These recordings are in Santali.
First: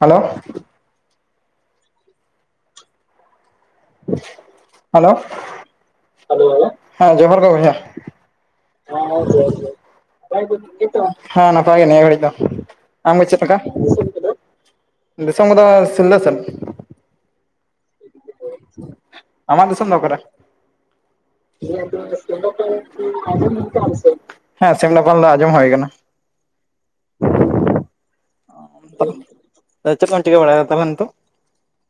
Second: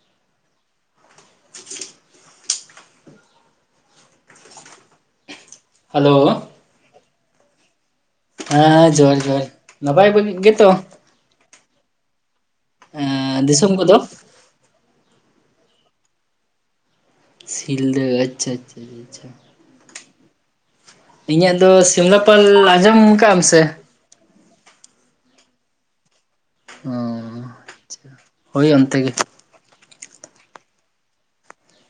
ᱦᱮᱞᱳᱼᱼ ᱦᱮᱞᱳ ᱦᱮᱞᱳ ᱦᱮᱸ ᱡᱚᱸᱦᱟᱨ ᱜᱮ ᱵᱚᱭᱦᱟ᱾ ᱦᱮᱸ ᱡᱚᱦᱟᱨ ᱦᱮ ᱡᱚᱦᱟᱨ ᱱᱟᱯᱟᱭ ᱡᱚᱦᱟᱨ ᱜᱮᱛᱚ ᱜᱮ [unintelligible] ᱦᱮᱸ ᱱᱟᱯᱟᱭ ᱜᱮ ᱱᱤᱭᱟᱹ ᱜᱷᱟᱹᱲᱤᱡ ᱫᱚ ᱟᱢᱜᱮ ᱪᱮᱫ ᱞᱮᱠᱟ? ᱫᱤᱥᱚᱢ ᱠᱚᱫᱚ ᱫᱤᱥᱚᱢ ᱠᱚ ᱫᱚ ᱥᱤᱞᱫᱟᱹ ᱥᱮᱫ᱾ ᱥᱤᱞᱫᱹᱟ ᱟᱪᱪᱷᱟ ᱟᱪᱪᱷᱟ ᱟᱪᱪᱷᱟ᱾ ᱟᱢᱟᱜ ᱫᱚᱥᱚᱱ ᱫᱚ ᱚᱠᱟᱨᱮ? ᱤᱧᱟᱹᱜ ᱤᱧᱟᱜ ᱫᱚ ᱥᱤᱢᱞᱟᱯᱟᱞ ᱟᱸᱡᱚᱢ ᱠᱟᱜ ᱟᱢ ᱟᱧᱡᱚᱢ ᱥᱮ? ᱦᱮᱸ ᱥᱮᱢᱞᱟᱯᱟᱞ ᱫᱚ ᱟᱸᱧᱢᱚᱢ ᱦᱩᱭ ᱟᱠᱟᱱᱟ᱾ ᱦᱚᱸ ᱦᱳᱭ ᱚᱱᱛᱮ ᱜᱮ᱾ ᱪᱮᱫ ᱠᱚᱢ ᱪᱤᱠᱟ ᱵᱟᱲᱟᱭ ᱛᱚᱦᱟᱱ ᱱᱤᱛᱳᱜ?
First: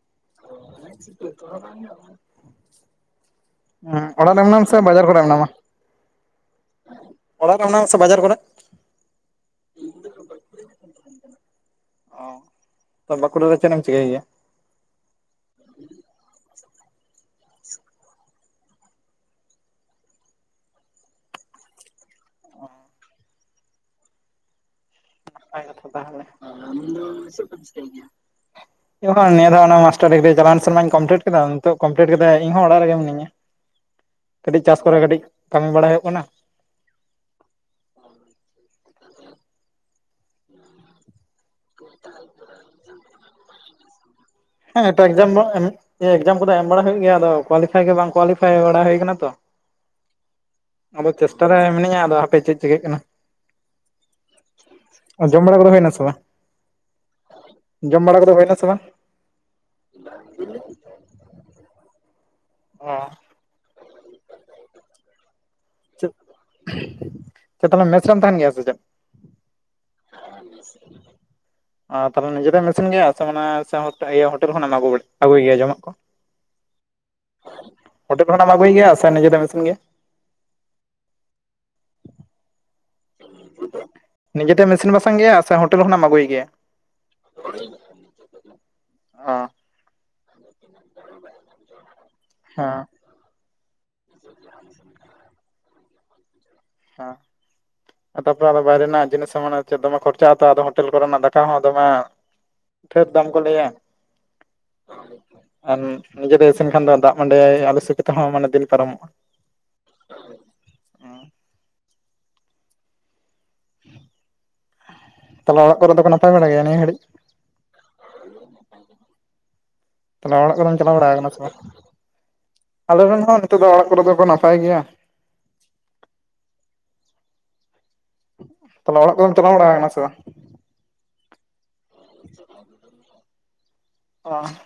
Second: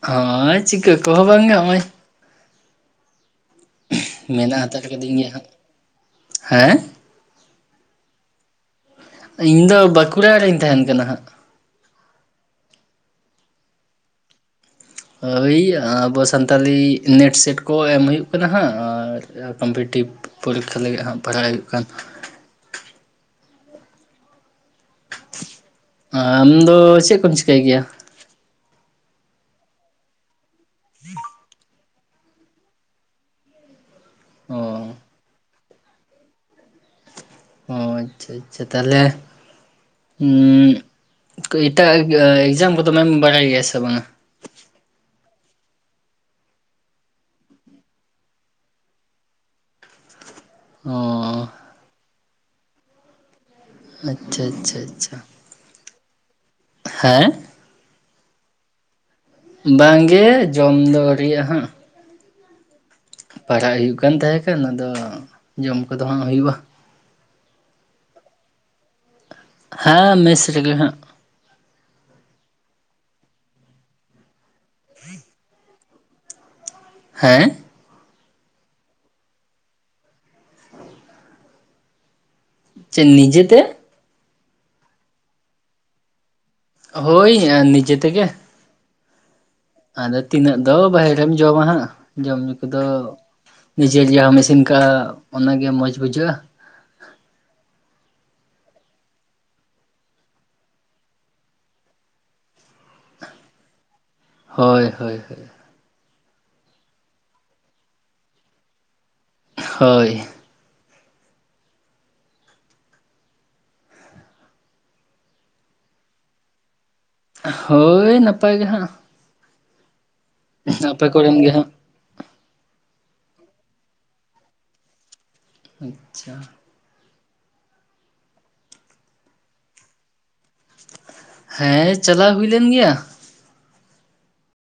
ᱦᱳᱭ ᱪᱤᱠᱟᱹ ᱠᱚᱦᱚᱸ ᱵᱟᱝᱜᱮ ᱦᱚᱸᱜᱼᱚᱭ᱾ ᱦᱚᱸ ᱚᱲᱟᱜ ᱨᱮ ᱢᱮᱱᱟᱜ ᱢᱮᱱᱟᱢᱟ ᱥᱮ ᱦᱟᱛᱟᱲ ᱵᱟᱡᱟᱨ ᱠᱟᱹᱫᱤᱧ ᱠᱚᱨᱮᱜ ᱜᱮᱭᱟ ᱦᱟᱸᱜ ᱢᱮᱱᱢᱟ? ᱦᱮᱸ ᱚᱲᱟᱜ ᱨᱮ ᱢᱮᱱᱟᱢᱟ ᱥᱮ ᱵᱟᱡᱟᱨ ᱠᱚᱨᱮᱜ? ᱤᱧ ᱫᱚ ᱵᱟᱸᱠᱩᱲᱟ ᱨᱮᱧ ᱛᱟᱦᱮᱱ ᱠᱟᱱᱟ ᱦᱟᱸᱜ᱾ ᱚ ᱛᱚ ᱵᱟᱠᱩᱲᱟ ᱨᱮ ᱪᱮᱫᱮᱢ ᱪᱤᱠᱟᱹᱭ ᱜᱮᱭᱟ? ᱳᱭ ᱟᱵᱚ ᱥᱟᱱᱛᱟᱞᱤ ᱱᱮᱴᱼᱥᱮᱴ ᱠᱚ ᱮᱢ ᱦᱩᱭᱩᱜ ᱠᱟᱱᱟ ᱦᱟᱸᱜ ᱟᱨᱼᱼ ᱠᱚᱢᱯᱤᱴᱤᱵᱽ ᱯᱚᱨᱤᱠᱠᱷᱟ ᱞᱟᱹᱜᱤᱫ ᱦᱟᱸᱜ ᱯᱟᱲᱦᱟᱣ ᱦᱩᱭᱩᱜ ᱠᱟᱱᱟ᱾ ᱵᱷᱟᱜᱮ ᱠᱟᱛᱷᱟ ᱛᱟᱦᱚᱞᱮ ᱾ᱟᱨ ᱟᱢ ᱫᱚ ᱪᱮᱫ ᱮᱢ ᱪᱤᱠᱟᱹᱭ ᱜᱮᱭᱟ [inaudible] ᱤᱧ ᱦᱚᱸ ᱱᱤᱭᱟᱹ ᱫᱷᱟᱳ ᱚᱱᱟ ᱢᱟᱥᱴᱟᱨ ᱰᱩᱜᱽᱨᱤ ᱪᱟᱞᱟᱳᱮᱱ ᱥᱮᱨᱢᱟᱧ ᱠᱚᱢᱯᱞᱤᱴ ᱠᱮᱫᱟ ᱱᱤᱛᱳᱜ ᱠᱚᱢᱯᱞᱤᱴ ᱠᱟᱛᱮ ᱤᱧ ᱦᱚᱸ ᱚᱲᱟᱜ ᱨᱮᱜᱮ ᱢᱤᱱᱟᱧᱼᱟ᱾ [inaudible] ᱠᱟᱹᱴᱤᱡ ᱪᱟᱥ ᱚ ᱠᱚᱨᱮ ᱠᱟᱹᱴᱤᱡ ᱠᱟᱹᱢᱤ ᱵᱟᱲᱟ ᱦᱩᱭᱩᱜ ᱠᱟᱱᱟ ᱚ ᱟᱪᱪᱷᱟ ᱟᱪᱪᱷᱟ ᱛᱟᱦᱞᱮ ᱩᱸ ᱮᱴᱟᱜ ᱮᱠᱡᱟᱢ ᱠᱚᱫᱚᱢ ᱮᱢ ᱵᱟᱲᱟᱭ ᱜᱮᱭᱟ ᱥᱮ ᱵᱟᱝᱟ ᱦᱮᱸ ᱮᱴᱟᱜ ᱮᱠᱡᱟᱢ ᱮᱠᱡᱟᱢ ᱠᱚᱫᱚ ᱮᱢ ᱵᱟᱲᱟ ᱦᱳᱭᱳᱜ ᱜᱮᱭᱟ ᱟᱫᱚ ᱠᱳᱣᱟᱞᱤᱯᱷᱟᱭ ᱜᱮ ᱵᱟᱝ ᱠᱳᱣᱟᱞᱤᱯᱷᱟᱭ ᱵᱟᱲᱟ ᱦᱩᱭ ᱟᱠᱟᱱᱟ ᱛᱚ [inaudible] ᱟᱫᱚ ᱪᱮᱥᱴᱟ ᱚ ᱨᱮ ᱢᱤᱱᱟᱹᱧᱟ ᱟᱫᱚ ᱦᱟᱯᱮ ᱪᱮᱫ ᱪᱤᱠᱟᱹᱜ ᱠᱟᱱᱟ ᱟᱪᱪᱷᱟ ᱟᱪᱪᱷᱟ ᱟᱪᱪᱷᱟ ᱵᱳᱲᱳ ᱜᱳᱲᱳ ᱦᱳᱭ ᱱᱟ ᱥᱮ ᱵᱟᱝ ᱦᱮᱸ ᱡᱚᱢ ᱵᱟᱲᱟ ᱠᱚᱫᱚ ᱦᱩᱭᱱᱟ ᱥᱮ ᱵᱟᱝ ᱵᱟᱝᱜᱮ ᱡᱚᱢ ᱫᱚ ᱟᱣᱨᱤᱭᱟᱜ ᱦᱟᱸᱜ ᱚ ᱯᱟᱲᱦᱟᱜ ᱦᱩᱭᱩᱜ ᱠᱟᱱ ᱛᱟᱦᱮᱸ ᱠᱟᱱᱟ ᱟᱫᱚ ᱡᱚᱢ ᱠᱚᱫᱚ ᱪᱮᱫ ᱦᱟᱸᱜ ᱦᱩᱭᱩᱜᱼᱟ ᱪᱮᱫ ᱛᱟᱦᱚᱞᱮ ᱢᱮᱥᱨᱮᱢ ᱛᱟᱦᱮᱱ ᱜᱮᱭᱟ ᱥᱮ ᱪᱮᱫ ᱦᱮᱸ ᱢᱮᱥ ᱨᱮᱜᱮ ᱦᱟᱸᱜ ᱚ ᱛᱟᱦᱞᱮ ᱱᱤᱡᱮ ᱛᱮᱢ ᱤᱥᱤᱱ ᱜᱮᱭᱟ ᱥᱮ ᱢᱟᱱᱮ ᱦᱳ ᱼᱼ ᱴᱮ ᱤᱭᱟᱹ ᱦᱳᱴᱮᱞ ᱠᱷᱚᱱᱟᱢ ᱟᱹᱜᱩ ᱟᱹᱜᱩᱭ ᱜᱮᱭᱟ ᱡᱚᱢᱟᱜ ᱠᱚ ᱦᱮᱸ ᱦᱳᱴᱮᱞ ᱠᱷᱱᱟᱢ ᱟᱹᱜᱩᱭ ᱜᱮᱭᱟ ᱥᱮ ᱱᱤᱡᱮ ᱛᱮᱢ ᱤᱥᱮᱱ ᱜᱮᱭᱟ ᱪᱮᱫ ᱱᱤᱡᱮᱛᱮ ᱱᱤᱡᱮᱛᱮᱢ ᱤᱥᱤᱱ ᱵᱟᱥᱟᱝ ᱜᱮᱭᱟ ᱥᱮ ᱦᱳᱴᱮᱞ ᱠᱷᱚᱱᱟᱢ ᱟᱹᱜᱩᱭ ᱜᱮᱭᱟ ᱦᱳᱭ ᱱᱤᱡᱮ ᱛᱮᱜᱮ ᱚ ᱟᱫᱚ ᱛᱤᱱᱟᱹᱜ ᱫᱚ ᱵᱟᱦᱨᱮ ᱨᱮᱢ ᱡᱚᱢᱟ ᱦᱟᱸᱜ ᱡᱚᱢ ᱧᱩ ᱦᱮᱸ ᱠᱚᱫᱚ ᱱᱤᱡᱮ ᱡᱟᱦᱟᱸᱢ ᱤᱥᱤᱱ ᱟᱠᱟᱜᱼᱟ ᱚᱱᱟᱜᱮ ᱢᱚᱸᱡᱽ ᱵᱩᱡᱷᱟᱹᱜᱼᱟ ᱦᱟᱸ ᱛᱟᱯᱚᱨ ᱟᱫᱚ ᱵᱟᱭᱨᱮ ᱨᱮᱱᱟᱜ ᱡᱤᱱᱤᱥ ᱦᱚᱸ ᱢᱟᱱᱮ ᱫᱚᱢᱮ ᱠᱷᱚᱨᱪᱟᱜ ᱟᱛᱚ ᱟᱫᱚ ᱦᱳᱴᱮᱞ ᱠᱚᱨᱮᱱᱟᱜ ᱫᱟᱠᱟ ᱦᱚᱸ ᱫᱚᱢᱮ ᱴᱷᱮᱨ ᱫᱟᱢ ᱠᱚ ᱞᱟᱹᱭᱟ ᱦᱳᱭ ᱦᱳᱭ ᱦᱳᱭ ᱟᱨ ᱱᱤᱡᱮᱛᱮ ᱤᱥᱤᱱ ᱠᱷᱟᱱ ᱫᱚ ᱫᱟᱜ ᱢᱟᱹᱰᱮᱭ ᱟᱞᱚ ᱥᱚᱠᱤᱛ ᱦᱚᱸ ᱢᱟᱱᱮ ᱫᱤᱱ ᱯᱟᱨᱚᱢᱚᱜᱼᱟ ᱦᱳᱭ ᱛᱟᱦᱚᱞᱮ ᱚᱲᱟᱜ ᱠᱚᱨᱮ ᱫᱚᱠᱚ ᱱᱟᱯᱟᱭ ᱵᱟᱲᱟ ᱜᱮᱭᱟ ᱱᱤᱭᱟᱹ ᱜᱟᱹᱲᱤᱡ ᱦᱳᱭ ᱱᱟᱯᱟᱭ ᱜᱮ ᱦᱟᱸᱜ ᱛᱟᱦᱞᱮ ᱚᱲᱟᱜ ᱠᱚᱨᱮᱢ ᱪᱟᱞᱟᱣ ᱟᱯᱮ ᱵᱟᱲᱟ ᱟᱠᱟᱱᱟ ᱠᱚᱨᱮᱱ ᱥᱮ ᱜᱮ ᱵᱟᱝ ᱦᱟᱸᱜ ᱟᱞᱮ ᱨᱮᱱ ᱦᱚᱸ ᱱᱤᱛᱚᱜ ᱫᱚ ᱚᱲᱟᱜ ᱠᱚᱨᱮ ᱫᱚᱠᱚ ᱱᱟᱯᱟᱭ ᱜᱮᱭᱟ ᱟᱪᱪᱷᱟ ᱛᱟᱞᱦᱮ ᱚᱲᱟᱜ ᱠᱚᱫᱚᱢ ᱪᱟᱞᱟᱣ ᱵᱟᱲᱟ ᱟᱠᱟᱱᱟ ᱥᱮ ᱵᱟᱝ ᱦᱮᱸ ᱪᱟᱞᱟᱣ ᱦᱩᱭ ᱞᱮᱱ ᱜᱮᱭᱟ ᱚ